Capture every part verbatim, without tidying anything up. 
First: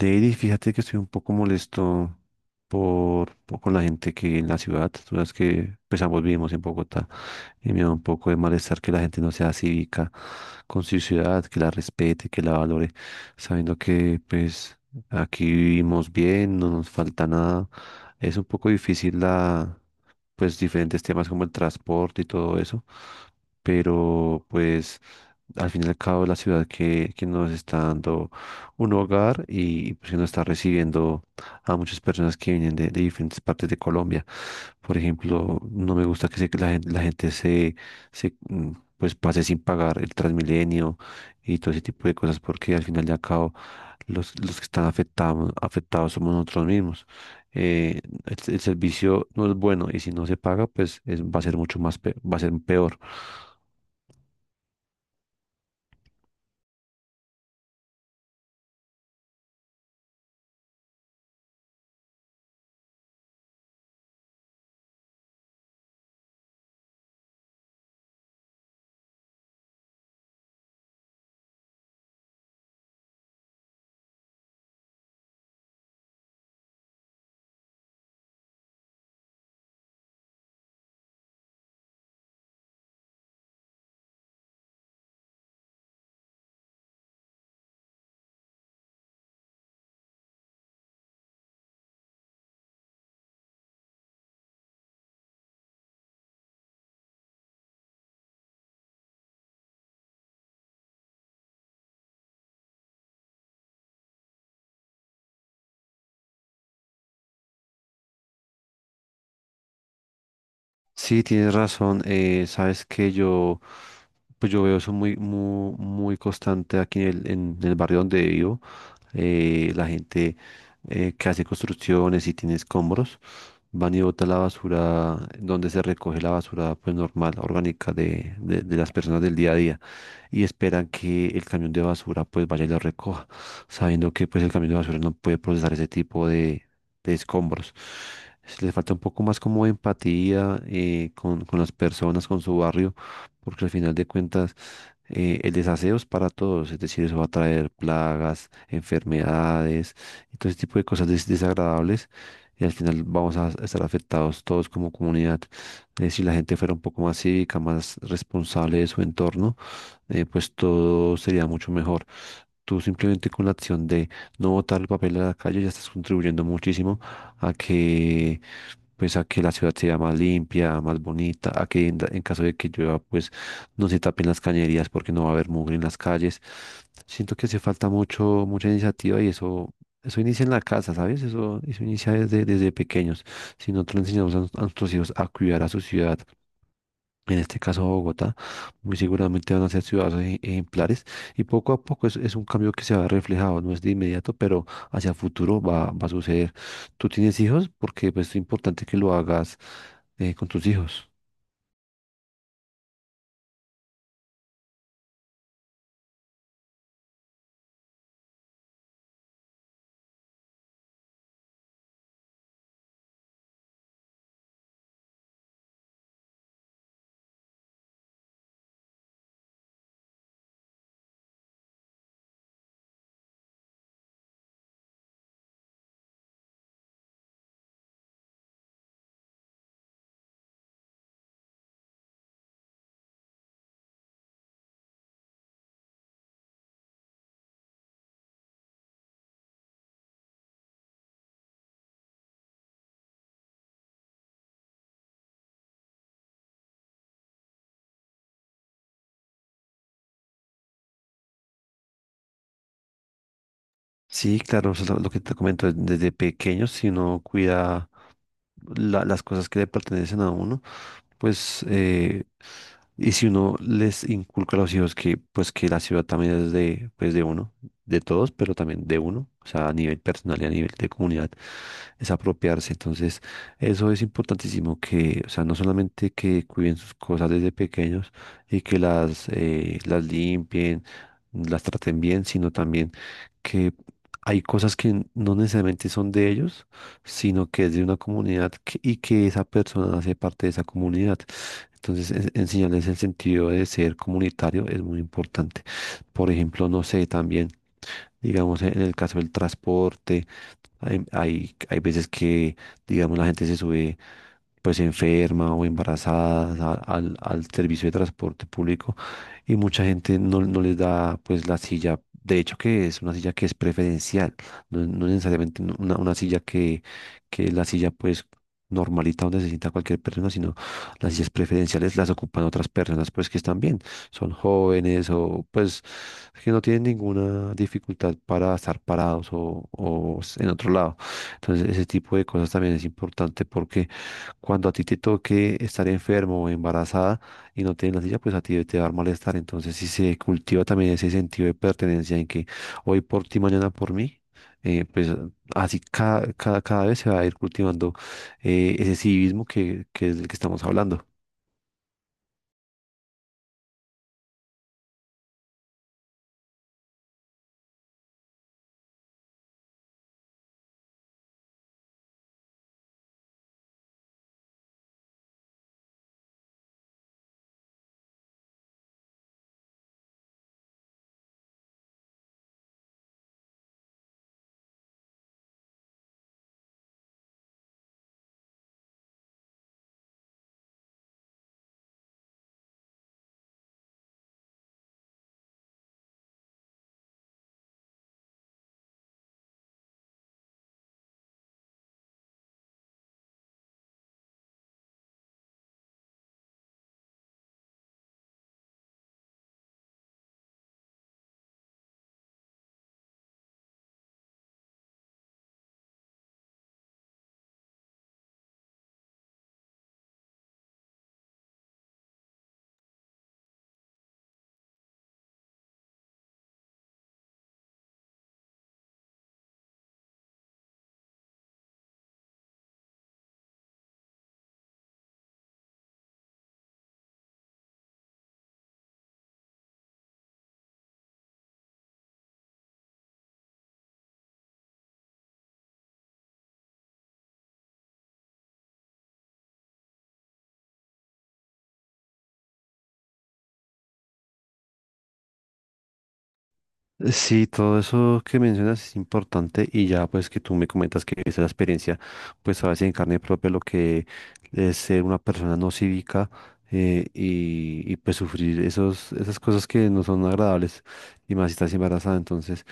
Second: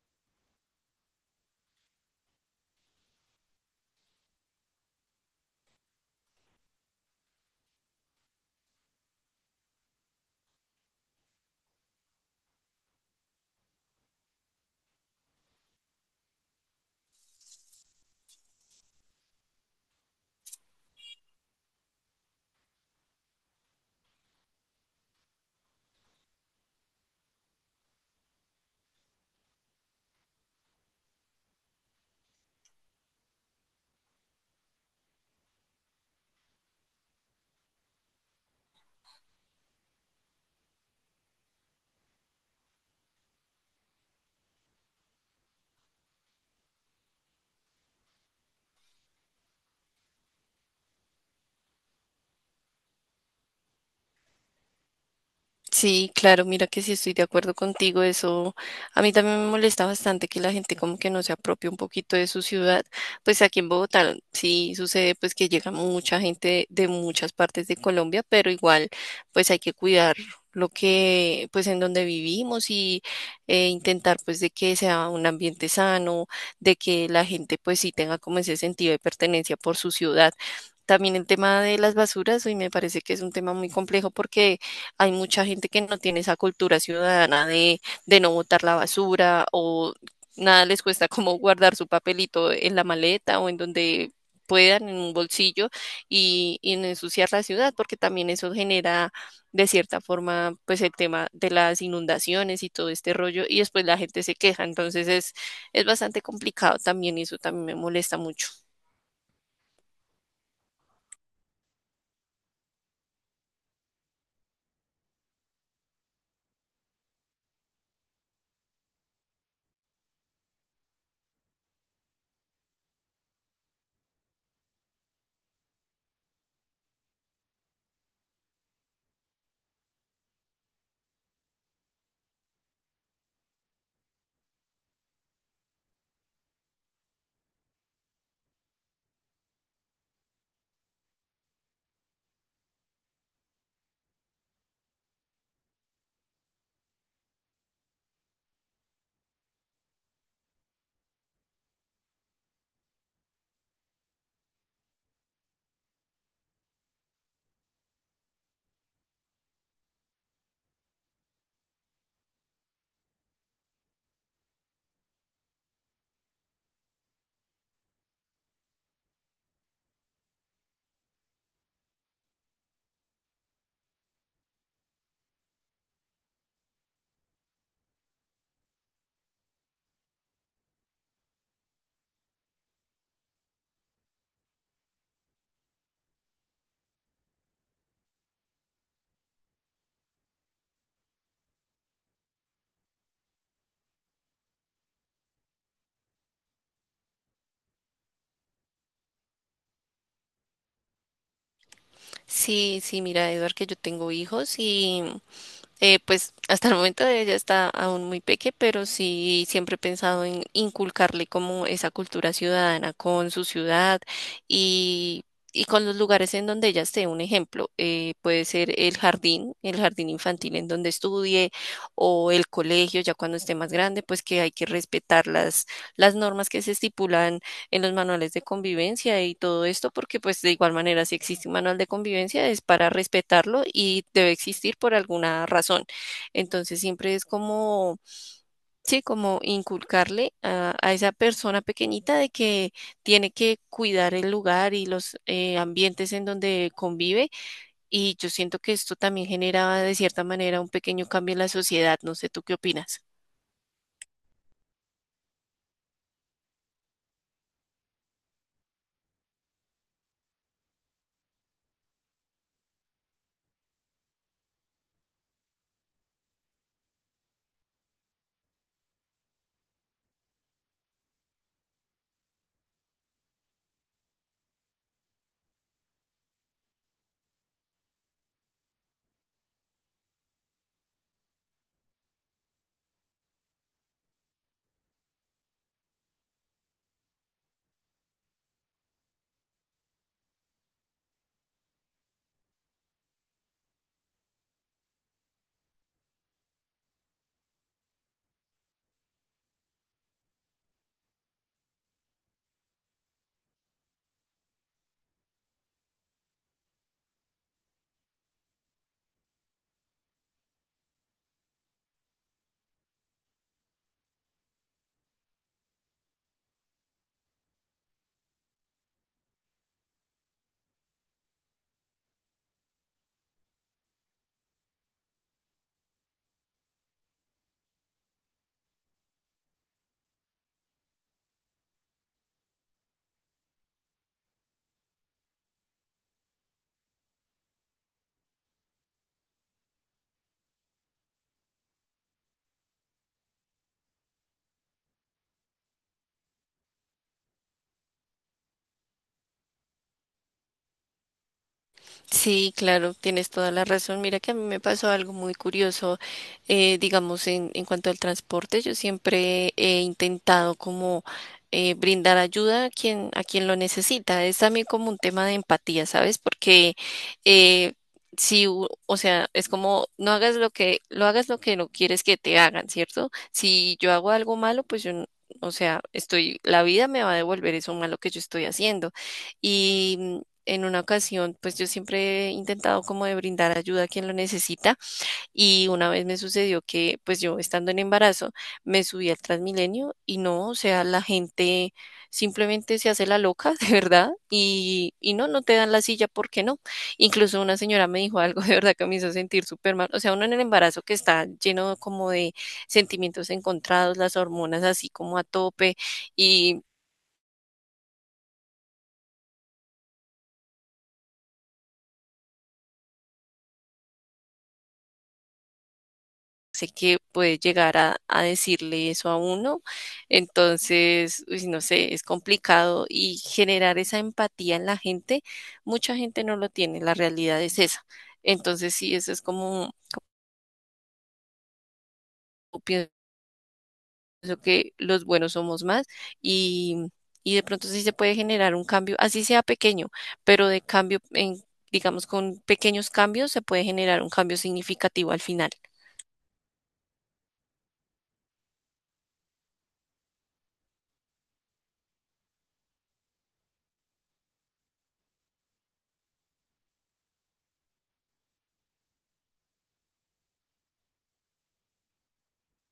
Lady, fíjate que estoy un poco molesto por, por- con la gente que en la ciudad, tú sabes que pues ambos vivimos en Bogotá y me da un poco de malestar que la gente no sea cívica con su ciudad, que la respete, que la valore, sabiendo que pues aquí vivimos bien, no nos falta nada. Es un poco difícil pues diferentes temas como el transporte y todo eso, pero pues al fin y al cabo es la ciudad que, que nos está dando un hogar y pues, que nos está recibiendo a muchas personas que vienen de, de diferentes partes de Colombia. Por ejemplo, no me gusta que se- la, gen- la gente se, se, mm, pues pase sin pagar el Transmilenio y todo ese tipo de cosas porque al final y al cabo los, los que están afectados, afectados somos nosotros mismos. Eh, el, el servicio no es bueno y si no se paga, pues es- va a ser mucho más, pe- va a ser peor. Sí, claro, mira que sí estoy de acuerdo contigo. Eso a mí también me molesta bastante que la gente como que no se apropie un poquito de su ciudad. Pues aquí en Bogotá sí sucede pues que llega mucha gente de, muchas partes de Colombia, pero igual pues hay que cuidar lo que pues en donde vivimos y eh, intentar pues de que sea un ambiente sano, de que la gente pues sí tenga como ese sentido de pertenencia por su ciudad. También el tema de las basuras, hoy me parece que es un tema muy complejo porque hay mucha gente que no tiene esa cultura ciudadana de, de no botar la basura o nada les cuesta como guardar su papelito en la maleta o en donde puedan, en un bolsillo y, y no ensuciar la ciudad, porque también eso genera de cierta forma pues el tema de las inundaciones y todo este rollo y después la gente se queja, entonces es, es bastante complicado también y eso también me molesta mucho. Sí, tienes razón. Eh, sabes que yo, pues yo veo eso muy, muy, muy constante aquí en el, en el barrio donde vivo. Eh, la gente eh, que hace construcciones y tiene escombros, van y bota la basura donde se recoge la basura, pues normal, orgánica de, de de las personas del día a día. Y esperan que el camión de basura pues vaya y lo recoja, sabiendo que pues el camión de basura no puede procesar ese tipo de, de escombros. Es- Les falta un poco más como de empatía, eh, con, con las personas, con su barrio, porque al final de cuentas, eh, el desaseo es para todos, es decir, eso va a traer plagas, enfermedades y todo ese tipo de cosas des- desagradables y al final vamos a estar afectados todos como comunidad. Eh, si la gente fuera un poco más cívica, más responsable de su entorno, eh, pues todo sería mucho mejor. Tú simplemente con la acción de no botar el papel a la calle ya estás contribuyendo muchísimo a que, pues a que la ciudad sea más limpia, más bonita, a que en, da- en caso de que llueva, pues no se tapen las cañerías porque no va a haber mugre en las calles. Siento que hace falta mucho, mucha iniciativa y eso, eso inicia en la casa, ¿sabes? Eso, eso inicia desde, desde pequeños. Si nosotros le enseñamos a, nos- a nuestros hijos a cuidar a su ciudad, en este caso Bogotá, muy seguramente van a ser ciudadanos ej- ejemplares y poco a poco es, es un cambio que se va reflejado, no es de inmediato, pero hacia futuro va, va a suceder. ¿Tú tienes hijos? Porque pues, es importante que lo hagas, eh, con tus hijos. Sí, sí, mira, Eduard, que yo tengo hijos y eh, pues hasta el momento ella está aún muy peque, pero sí siempre he pensado en inculcarle como esa cultura ciudadana con su ciudad y, y con los lugares en donde ella esté. Un ejemplo, eh, puede ser el jardín, el jardín infantil en donde estudie o el colegio ya cuando esté más grande, pues que hay que respetar las, las normas que se estipulan en los manuales de convivencia y todo esto, porque pues de igual manera si existe un manual de convivencia es para respetarlo y debe existir por alguna razón. Entonces siempre es como, sí, como inculcarle a, a esa persona pequeñita de que tiene que cuidar el lugar y los eh, ambientes en donde convive. Y yo siento que esto también genera de cierta manera un pequeño cambio en la sociedad. No sé, ¿tú qué opinas? Sí, claro, eso es lo lo que te comento, desde pequeños, si uno cuida la- las cosas que le pertenecen a uno, pues, eh, y si uno les inculca a los hijos que, pues, que la ciudad también es de, pues, de uno, de todos, pero también de uno, o sea, a nivel personal y a nivel de comunidad, es apropiarse. Entonces, eso es importantísimo que, o sea, no solamente que cuiden sus cosas desde pequeños y que las, eh, las limpien, las traten bien, sino también que hay cosas que no necesariamente son de ellos, sino que es de una comunidad que- y que esa persona hace parte de esa comunidad. Entonces, en- enseñarles el sentido de ser comunitario es muy importante. Por ejemplo, no sé, también, digamos, en el caso del transporte, hay, hay, hay veces que, digamos, la gente se sube pues enferma o embarazada a- al, al servicio de transporte público y mucha gente no, no les da pues la silla. De hecho que es una silla que es preferencial, no, no necesariamente una, una silla que la silla pues normalita donde se sienta cualquier persona, sino las sillas preferenciales las ocupan otras personas pues que están bien, son jóvenes o pues que no tienen ninguna dificultad para estar parados o, o en otro lado. Entonces ese tipo de cosas también es importante porque cuando a ti te toque estar enfermo o embarazada y no tienes la silla, pues a ti te va a dar malestar. Entonces si se cultiva también ese sentido de pertenencia en que hoy por ti, mañana por mí, eh, pues Así cada, cada, cada vez se va a ir cultivando, eh, ese civismo que, que es del que estamos hablando. Sí, claro, tienes toda la razón. Mira que a mí me pasó algo muy curioso, eh, digamos, en, en cuanto al transporte. Yo siempre he intentado como eh, brindar ayuda a quien, a quien lo necesita. Es también como un tema de empatía, ¿sabes? Porque eh, si, u- o sea, es como no hagas lo que, lo hagas lo que no quieres que te hagan, ¿cierto? Si yo hago algo malo, pues yo, n- o sea, estoy, la vida me va a devolver eso malo que yo estoy haciendo en una ocasión, pues yo siempre he intentado como de brindar ayuda a quien lo necesita y una vez me sucedió que pues yo estando en embarazo me subí al Transmilenio y no, o sea, la gente simplemente se hace la loca, de verdad, y, y no, no te dan la silla, ¿por qué no? Incluso una señora me dijo algo de verdad que me hizo sentir súper mal, o sea, uno en el embarazo que está lleno como de sentimientos encontrados, las hormonas así como a tope y sé que puede llegar a, a decirle eso a uno. Entonces, uy, no sé, es complicado y generar esa empatía en la gente, mucha gente no lo tiene, la realidad es esa. Entonces, sí, eso es como, yo pienso que los buenos somos más y, y de pronto sí se puede generar un cambio, así sea pequeño, pero de cambio en... Digamos, con pequeños cambios se puede generar un cambio significativo al final. Sí, todo eso que mencionas es importante y ya pues que tú me comentas que esa experiencia pues sabes en carne propia lo que es ser una persona no cívica, eh, y, y pues sufrir esos, esas cosas que no son agradables y más si estás embarazada. Entonces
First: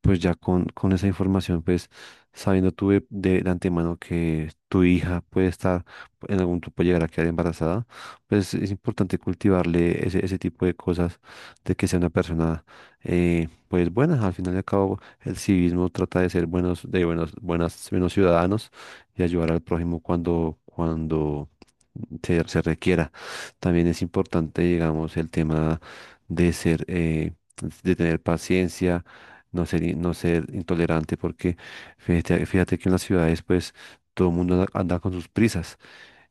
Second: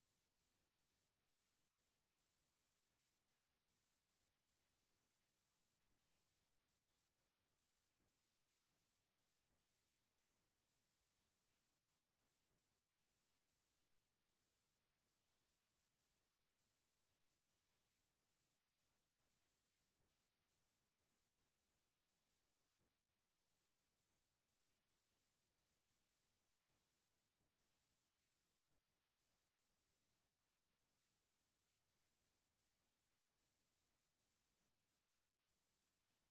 pues ya con, con esa información pues sabiendo tú de, de- de antemano que tu hija puede estar en algún tiempo llegar a quedar embarazada, pues es importante cultivarle ese, ese tipo de cosas de que sea una persona... eh, pues buenas. Al final y al cabo, el civismo trata de ser buenos, de buenos, buenas, buenos ciudadanos y ayudar al prójimo cuando, cuando se, se requiera. También es importante, digamos, el tema de ser, eh, de tener paciencia, no ser, i- no ser intolerante, porque fíjate, fíjate que en las ciudades, pues, todo el mundo anda anda con sus prisas.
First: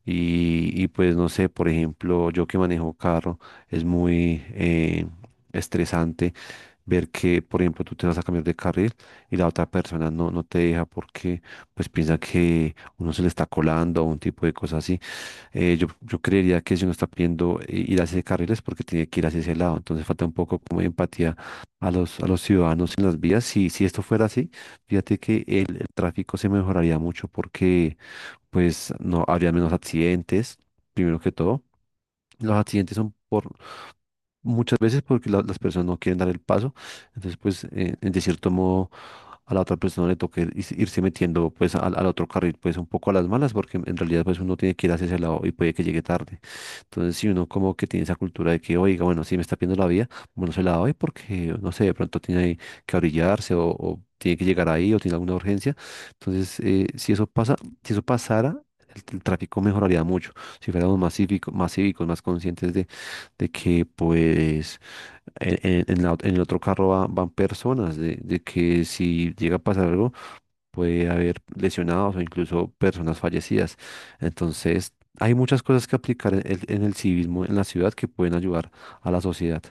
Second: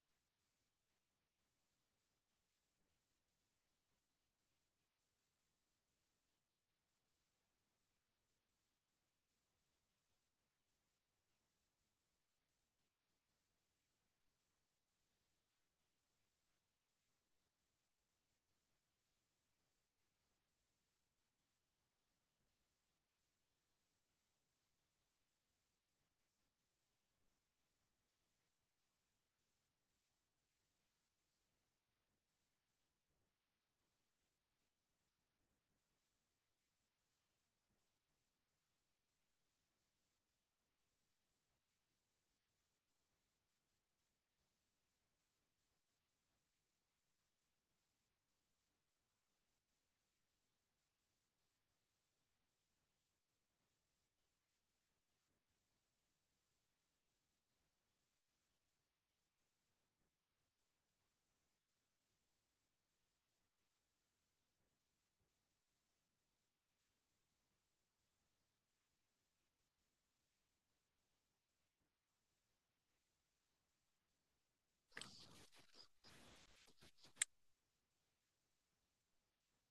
Y, y, pues no sé, por ejemplo, yo que manejo carro, es muy eh, estresante ver que, por ejemplo, tú te vas a cambiar de carril y la otra persona no, no te deja porque pues piensa que uno se le está colando o un tipo de cosas así. Eh, yo, yo creería que si uno está pidiendo, eh, ir hacia ese carril es porque tiene que ir hacia ese lado. Entonces falta un poco como de empatía a los, a los ciudadanos en las vías. Si, si esto fuera así, fíjate que el, el tráfico se mejoraría mucho porque pues no habría menos accidentes, primero que todo. Los accidentes son por muchas veces porque la- las personas no quieren dar el paso. Entonces, pues, eh, en- de cierto modo, a la otra persona le toca ir- is- irse metiendo, pues, al, al otro carril, pues, un poco a las malas, porque en realidad, pues, uno tiene que ir hacia ese lado y puede que llegue tarde. Entonces, si uno como que tiene esa cultura de que, oiga, bueno, si me está pidiendo la vía, bueno, se la doy porque, no sé, de pronto tiene que orillarse o, o tiene que llegar ahí o tiene alguna urgencia. Entonces, eh, si eso pasa, si eso pasara, el, el tráfico mejoraría mucho. Si fuéramos más cívicos, más cívicos, más conscientes de que pues en, en- en la ot- en el otro carro va- van personas, de, de que si llega a pasar algo puede haber lesionados o incluso personas fallecidas. Entonces, hay muchas cosas que aplicar en, el en el civismo en la ciudad que pueden ayudar a la sociedad.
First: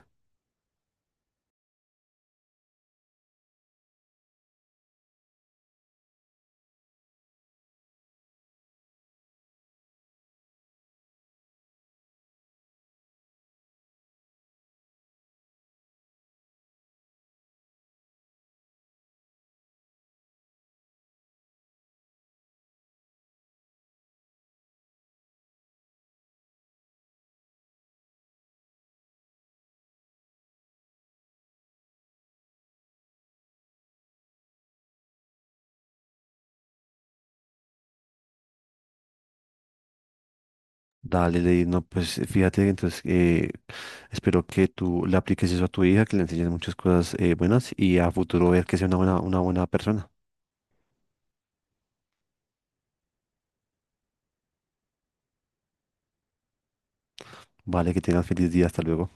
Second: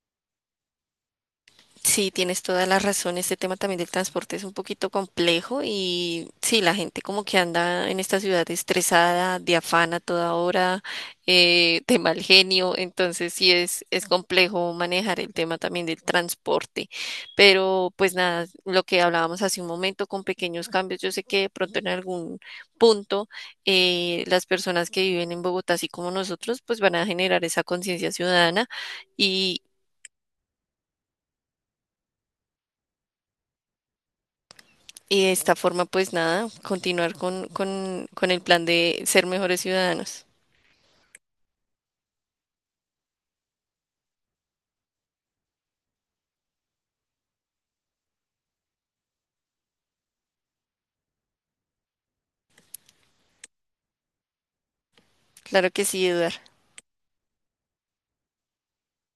Sí, tienes toda la razón. Este tema también del transporte es un poquito complejo y sí, la gente como que anda en esta ciudad estresada, de afán a toda hora, eh, de mal genio. Entonces sí es, es complejo manejar el tema también del transporte. Pero pues nada, lo que hablábamos hace un momento con pequeños cambios, yo sé que de pronto en algún punto eh, las personas que viven en Bogotá, así como nosotros, pues van a generar esa conciencia ciudadana. Y de esta forma, pues nada, continuar con, con, con el plan de ser mejores ciudadanos. Dale, Lady, no, pues fíjate, entonces, eh, espero que tú le apliques eso a tu hija, que le enseñes muchas cosas, eh, buenas y a futuro ver que sea una buena, una buena persona. Claro que sí, Eduard. Vale, que tengas feliz día, hasta luego.